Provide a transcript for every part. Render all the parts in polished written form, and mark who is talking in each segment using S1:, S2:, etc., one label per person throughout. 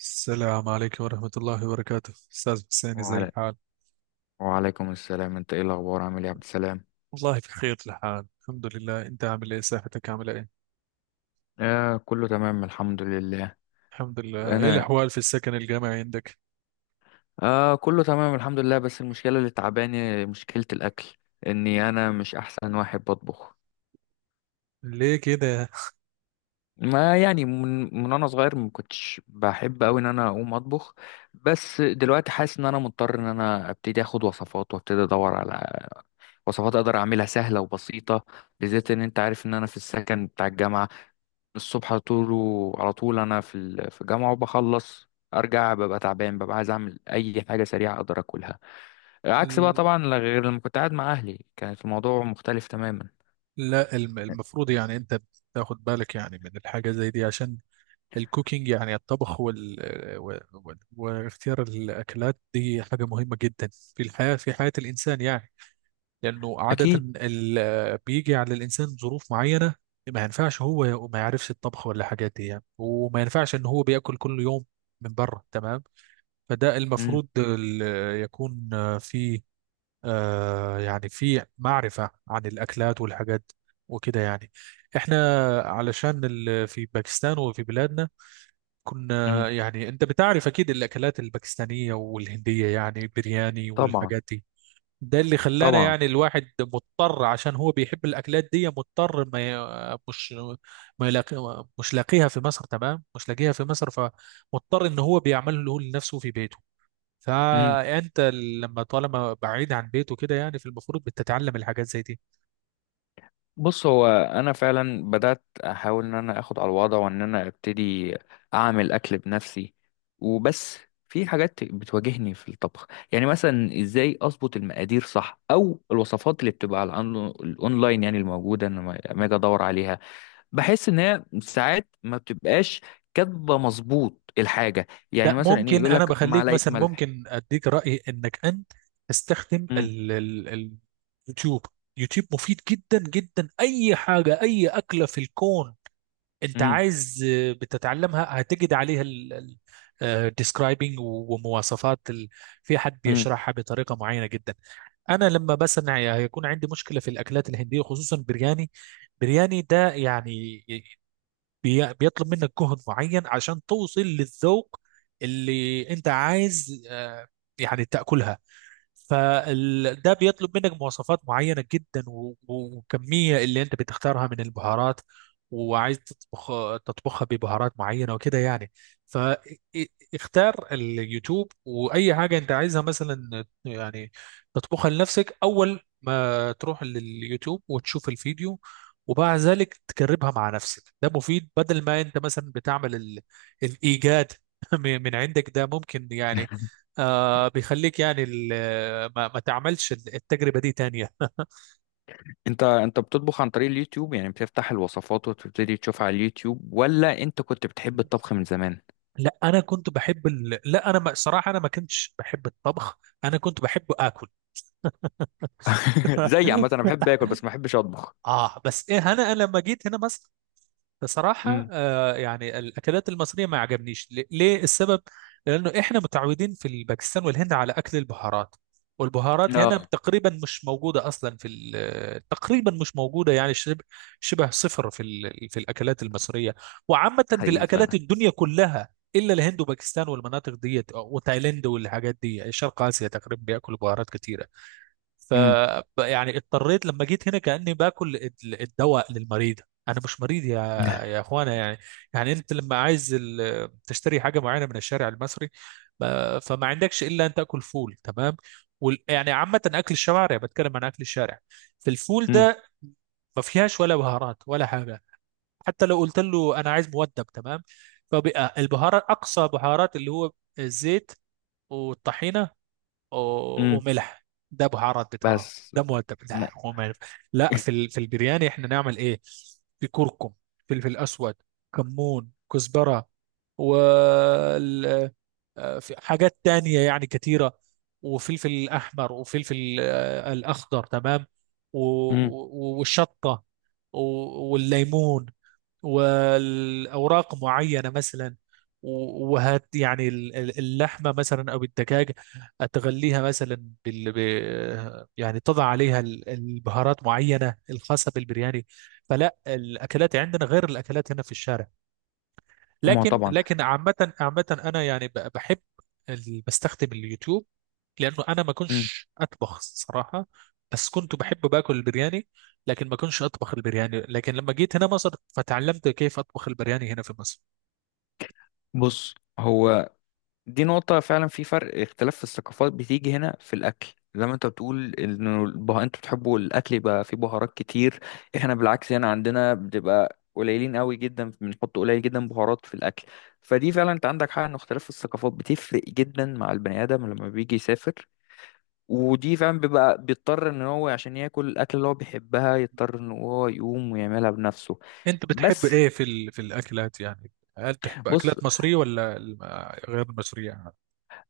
S1: السلام عليكم ورحمة الله وبركاته، أستاذ حسين. زي
S2: وعلى...
S1: الحال؟
S2: وعليكم السلام. انت ايه الاخبار؟ عامل ايه يا عبد السلام؟
S1: والله بخير الحال، الحمد لله. أنت عامل إيه؟ صحتك عاملة إيه؟
S2: آه، كله تمام الحمد لله.
S1: الحمد لله. إيه
S2: انا
S1: الأحوال في السكن الجامعي عندك؟
S2: آه، كله تمام الحمد لله، بس المشكله اللي تعباني مشكله الاكل. اني انا مش احسن واحد بطبخ.
S1: ليه كده؟
S2: ما يعني من انا صغير ما كنتش بحب قوي ان انا اقوم اطبخ. بس دلوقتي حاسس ان انا مضطر ان انا ابتدي اخد وصفات، وابتدي ادور على وصفات اقدر اعملها سهله وبسيطه. بالذات ان انت عارف ان انا في السكن بتاع الجامعه. الصبح على طول على طول انا في الجامعه، وبخلص ارجع ببقى تعبان، ببقى عايز اعمل اي حاجه سريعه اقدر اكلها. عكس بقى
S1: ال-
S2: طبعا، غير لما كنت قاعد مع اهلي كانت الموضوع مختلف تماما.
S1: لا، المفروض يعني أنت تاخد بالك يعني من الحاجة زي دي، عشان الكوكينج، يعني الطبخ واختيار الأكلات دي حاجة مهمة جدا في الحياة، في حياة الإنسان يعني. لأنه عادة
S2: اكيد.
S1: بيجي على الإنسان ظروف معينة، ما ينفعش هو ما يعرفش الطبخ ولا حاجات دي يعني، وما ينفعش إن هو بياكل كل يوم من بره، تمام. فده
S2: امم.
S1: المفروض يكون في، يعني في معرفة عن الأكلات والحاجات وكده يعني. احنا علشان في باكستان وفي بلادنا
S2: امم.
S1: كنا، يعني انت بتعرف اكيد الاكلات الباكستانية والهندية، يعني برياني
S2: طبعا.
S1: والحاجات دي. ده اللي خلانا
S2: طبعا.
S1: يعني الواحد مضطر، عشان هو بيحب الاكلات دي، مضطر ما ي- مش ما يلاقي، مش لاقيها في مصر، تمام. مش لاقيها في مصر، فمضطر ان هو بيعمله لنفسه في بيته. فانت لما طالما بعيد عن بيته كده، يعني في المفروض بتتعلم الحاجات زي دي.
S2: بص، هو انا فعلا بدات احاول ان انا اخد على الوضع، وان انا ابتدي اعمل اكل بنفسي. وبس، في حاجات بتواجهني في الطبخ، يعني مثلا ازاي اظبط المقادير صح، او الوصفات اللي بتبقى على الاونلاين يعني الموجوده، انا لما اجي ادور عليها بحس ان هي ساعات ما بتبقاش كاتبه مظبوط الحاجه. يعني
S1: ده
S2: مثلا ايه؟
S1: ممكن.
S2: يقول
S1: انا
S2: لك
S1: بخليك
S2: معلقه
S1: مثلا،
S2: ملح.
S1: ممكن اديك رايي انك انت تستخدم اليوتيوب. يوتيوب مفيد جدا جدا، اي حاجه، اي اكله في الكون انت
S2: امم.
S1: عايز، بتتعلمها، هتجد عليها الديسكرايبنج ومواصفات في حد
S2: امم.
S1: بيشرحها بطريقه معينه جدا. انا لما مثلا هيكون عندي مشكله في الاكلات الهنديه، خصوصا برياني. برياني ده يعني بيطلب منك جهد معين عشان توصل للذوق اللي انت عايز، يعني تاكلها. فده بيطلب منك مواصفات معينة جدا، وكمية اللي انت بتختارها من البهارات، وعايز تطبخها ببهارات معينة وكده يعني. فاختار اليوتيوب، وأي حاجة انت عايزها مثلا يعني تطبخها لنفسك. أول ما تروح لليوتيوب وتشوف الفيديو، وبعد ذلك تجربها مع نفسك، ده مفيد. بدل ما انت مثلا بتعمل الإيجاد من عندك، ده ممكن يعني بيخليك يعني ما تعملش التجربة دي تانية.
S2: انت بتطبخ عن طريق اليوتيوب؟ يعني بتفتح الوصفات وتبتدي تشوفها على اليوتيوب، ولا انت كنت بتحب الطبخ من زمان؟
S1: لا، أنا كنت بحب ال... لا أنا ما... صراحة أنا ما كنتش بحب الطبخ، أنا كنت بحب آكل.
S2: زي عامه انا بحب اكل، بس ما بحبش اطبخ.
S1: بس إيه، أنا لما جيت هنا مثلا، بصراحة،
S2: امم.
S1: يعني الأكلات المصرية ما عجبنيش. ليه السبب؟ لأنه إحنا متعودين في الباكستان والهند على أكل البهارات، والبهارات هنا
S2: اه.
S1: تقريبا مش موجودة أصلا في تقريبا مش موجودة، يعني شبه صفر في في الأكلات المصرية. وعامة في
S2: حقيقي
S1: الأكلات
S2: فعلا.
S1: الدنيا كلها، إلا الهند وباكستان والمناطق ديت وتايلاند والحاجات دي. شرق آسيا تقريبا بياكلوا بهارات كتيرة. ف
S2: امم.
S1: يعني اضطريت لما جيت هنا كأني باكل الدواء للمريض. انا مش مريض يا اخوانا يعني. يعني انت لما عايز تشتري حاجه معينه من الشارع المصري، فما عندكش الا ان تاكل فول، تمام. يعني عامه، اكل الشوارع، بتكلم عن اكل الشارع. فالفول
S2: امم.
S1: ده ما فيهاش ولا بهارات ولا حاجه. حتى لو قلت له انا عايز مودب، تمام. فبقى البهارات، اقصى بهارات اللي هو الزيت والطحينه
S2: امم.
S1: وملح. ده بهارات بتاعها؟
S2: بس،
S1: ده مؤدب؟
S2: م...
S1: لا، هو ما ينفع. لا، في في البرياني احنا نعمل ايه؟ في كركم، فلفل اسود، كمون، كزبره، وال... في حاجات تانية يعني كتيرة. وفلفل أحمر، وفلفل الأخضر، تمام.
S2: امم.
S1: والشطة والليمون، والاوراق معينه مثلا. وهت يعني اللحمه مثلا او الدجاج، تغليها مثلا يعني تضع عليها البهارات معينه الخاصه بالبرياني. فلا الاكلات عندنا غير الاكلات هنا في الشارع.
S2: ما هو
S1: لكن
S2: طبعا.
S1: لكن عامة أنا يعني بحب بستخدم اليوتيوب، لأنه أنا ما
S2: امم.
S1: كنتش أطبخ صراحة. بس كنت بحب باكل البرياني، لكن ما كنتش أطبخ البرياني، لكن لما جيت هنا مصر فتعلمت كيف أطبخ البرياني هنا في مصر.
S2: بص، هو دي نقطة فعلا، في فرق اختلاف في الثقافات بتيجي هنا في الأكل. زي ما انت بتقول انه انتوا بتحبوا الأكل يبقى فيه بهارات كتير. احنا بالعكس، هنا عندنا بتبقى قليلين قوي جدا، بنحط قليل جدا بهارات في الأكل. فدي فعلا، انت عندك حق ان اختلاف في الثقافات بتفرق جدا مع البني آدم لما بيجي يسافر. ودي فعلا بيبقى بيضطر ان هو عشان ياكل الأكل اللي هو بيحبها، يضطر ان هو يقوم ويعملها بنفسه.
S1: أنت بتحب
S2: بس.
S1: إيه في في الأكلات يعني؟ هل تحب
S2: بص،
S1: أكلات مصرية ولا غير مصرية؟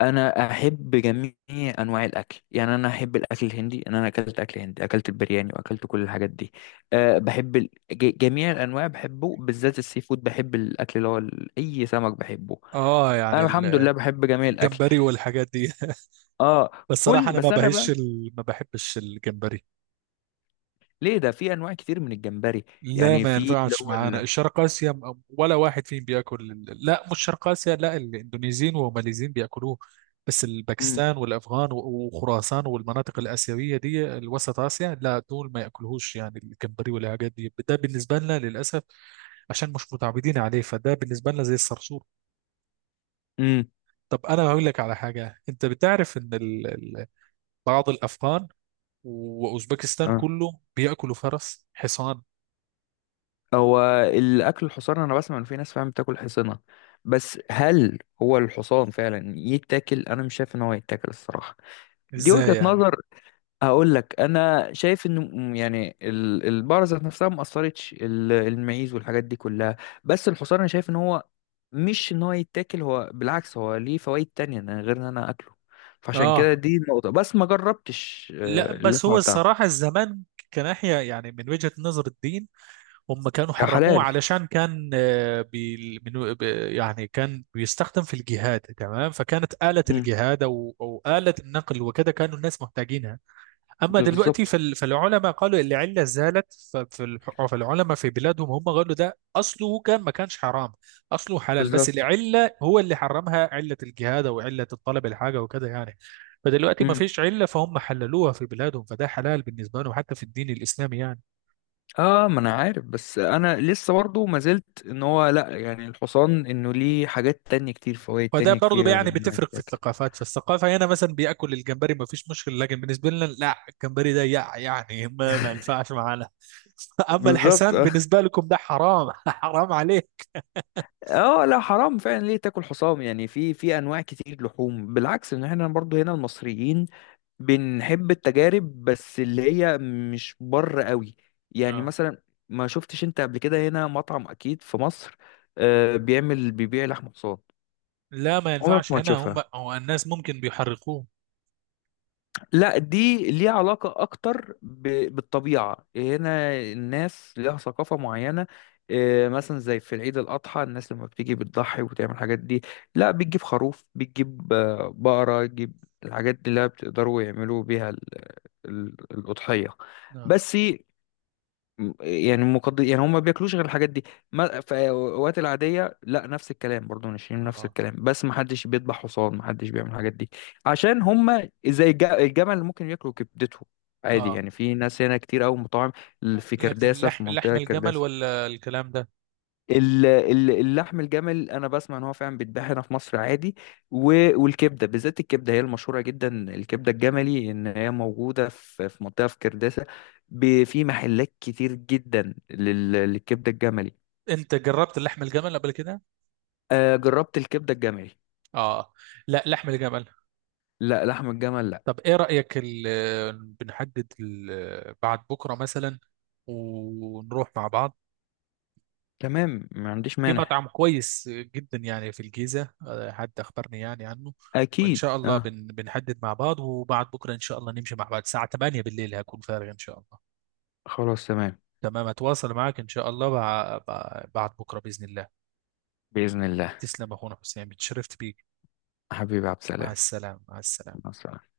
S2: انا احب جميع انواع الاكل، يعني انا احب الاكل الهندي. انا اكلت اكل هندي، اكلت البرياني، واكلت كل الحاجات دي. أه، بحب جميع الانواع بحبه، بالذات السي فود، بحب الاكل اللي هو اي سمك بحبه.
S1: آه
S2: انا
S1: يعني
S2: الحمد لله بحب جميع الاكل.
S1: الجمبري والحاجات دي.
S2: اه.
S1: بس صراحة
S2: كل.
S1: أنا ما
S2: بس انا
S1: بهش
S2: بقى،
S1: ال... ما بحبش الجمبري.
S2: ليه ده؟ في انواع كتير من الجمبري.
S1: لا
S2: يعني
S1: ما
S2: في اللي
S1: ينفعش
S2: هو
S1: معانا الشرق آسيا، ولا واحد فيهم بياكل لا مش شرق آسيا، لا. الاندونيسيين والماليزيين بياكلوه. بس
S2: امم.
S1: الباكستان والأفغان وخراسان والمناطق الآسيوية دي، الوسط آسيا، لا دول ما ياكلوهوش يعني الجمبري والحاجات دي. ده بالنسبة لنا للأسف عشان مش متعودين عليه، فده بالنسبة لنا زي الصرصور.
S2: امم.
S1: طب أنا هقول لك على حاجة. أنت بتعرف إن بعض الأفغان وأوزبكستان
S2: اه.
S1: كله بياكلوا فرس حصان؟
S2: هو الاكل الحصان، انا بسمع ان في ناس فعلا بتاكل حصانه. بس هل هو الحصان فعلا يتاكل؟ انا مش شايف ان هو يتاكل الصراحه. دي
S1: إزاي
S2: وجهة
S1: يعني؟
S2: نظر. هقول لك انا شايف انه يعني البقرة ذات نفسها ما اثرتش المعيز والحاجات دي كلها. بس الحصان انا شايف ان هو مش ان هو يتاكل، هو بالعكس هو ليه فوائد تانية، إن غير ان انا اكله. فعشان كده
S1: اه.
S2: دي النقطة، بس ما جربتش
S1: لا، بس هو
S2: اللحمة بتاعته.
S1: الصراحة الزمان، كناحية يعني من وجهة نظر الدين، هم كانوا
S2: يا
S1: حرموه
S2: حلال.
S1: علشان كان، يعني كان بيستخدم في الجهاد، تمام. فكانت آلة
S2: مم.
S1: الجهاد، أو آلة النقل وكذا، كانوا الناس محتاجينها. اما دلوقتي
S2: بالظبط.
S1: فالعلماء قالوا العله زالت. فالعلماء في بلادهم هم قالوا ده اصله كان ما كانش حرام، اصله حلال، بس
S2: بالظبط.
S1: العله هو اللي حرمها، عله الجهاد او عله الطلب الحاجه وكده يعني. فدلوقتي ما
S2: مم.
S1: فيش عله، فهم حللوها في بلادهم، فده حلال بالنسبه لهم حتى في الدين الاسلامي يعني.
S2: اه، ما انا عارف، بس انا لسه برضه ما زلت ان هو لا، يعني الحصان انه ليه حاجات تانية كتير، فوائد
S1: فده
S2: تانية
S1: برضه
S2: كتير
S1: يعني
S2: انه
S1: بتفرق في
S2: يتاكل.
S1: الثقافات. فالثقافه هنا مثلا بياكل الجمبري ما فيش مشكله، لكن بالنسبه لنا لا، الجمبري ده يعني ما ينفعش معانا. اما
S2: بالظبط.
S1: الحسان
S2: اه.
S1: بالنسبه لكم ده حرام. حرام عليه.
S2: آه، لا حرام فعلا، ليه تاكل حصان يعني؟ في انواع كتير لحوم، بالعكس ان احنا برضو هنا المصريين بنحب التجارب، بس اللي هي مش بر قوي. يعني مثلا، ما شفتش انت قبل كده هنا مطعم اكيد في مصر بيبيع لحم حصان؟
S1: لا ما
S2: عمرك
S1: ينفعش
S2: ما
S1: هنا، هم
S2: هتشوفها.
S1: هو الناس ممكن بيحرقوه.
S2: لا، دي ليها علاقة أكتر بالطبيعة، هنا الناس ليها ثقافة معينة. مثلا زي في العيد الأضحى، الناس لما بتيجي بتضحي وتعمل الحاجات دي. لا بتجيب خروف، بتجيب بقرة، تجيب الحاجات دي اللي بتقدروا يعملوا بيها الأضحية.
S1: نعم.
S2: بس، يعني يعني هم ما بياكلوش غير الحاجات دي. ما... في الاوقات العاديه لا نفس الكلام، برضو ناشفين نفس
S1: اه،
S2: الكلام، بس ما حدش بيذبح حصان، ما حدش بيعمل الحاجات دي. عشان هم زي الجمل، اللي ممكن ياكلوا كبدته. عادي
S1: اه،
S2: يعني، في ناس هنا كتير قوي مطاعم. في
S1: لكن
S2: كرداسه، في
S1: لحم
S2: منطقه
S1: الجمل
S2: كرداسه.
S1: ولا الكلام ده؟
S2: اللحم الجمل انا بسمع ان هو فعلا بيتباع هنا في مصر عادي. والكبده، بالذات الكبده هي المشهوره جدا. الكبده الجملي ان هي موجوده في منطقه في كرداسه. في محلات كتير جدا، للكبده الجملي.
S1: انت جربت لحم الجمل قبل كده؟
S2: آه، جربت الكبده الجملي.
S1: اه. لا، لحم الجمل.
S2: لا، لحم الجمل لا.
S1: طب ايه رأيك بنحدد بعد بكرة مثلا ونروح مع بعض
S2: تمام، ما عنديش
S1: في
S2: مانع.
S1: مطعم كويس جدا يعني في الجيزة، حد اخبرني يعني عنه. وان
S2: اكيد،
S1: شاء الله
S2: اه.
S1: بنحدد مع بعض، وبعد بكرة ان شاء الله نمشي مع بعض الساعة 8 بالليل، هكون فارغ ان شاء الله.
S2: خلاص تمام.
S1: تمام، اتواصل معاك ان شاء الله بعد بكره باذن الله.
S2: باذن الله.
S1: تسلم يا اخونا حسين، اتشرفت بيك.
S2: حبيبي عبد
S1: مع
S2: السلام.
S1: السلامه، مع
S2: مع
S1: السلامه.
S2: السلامه.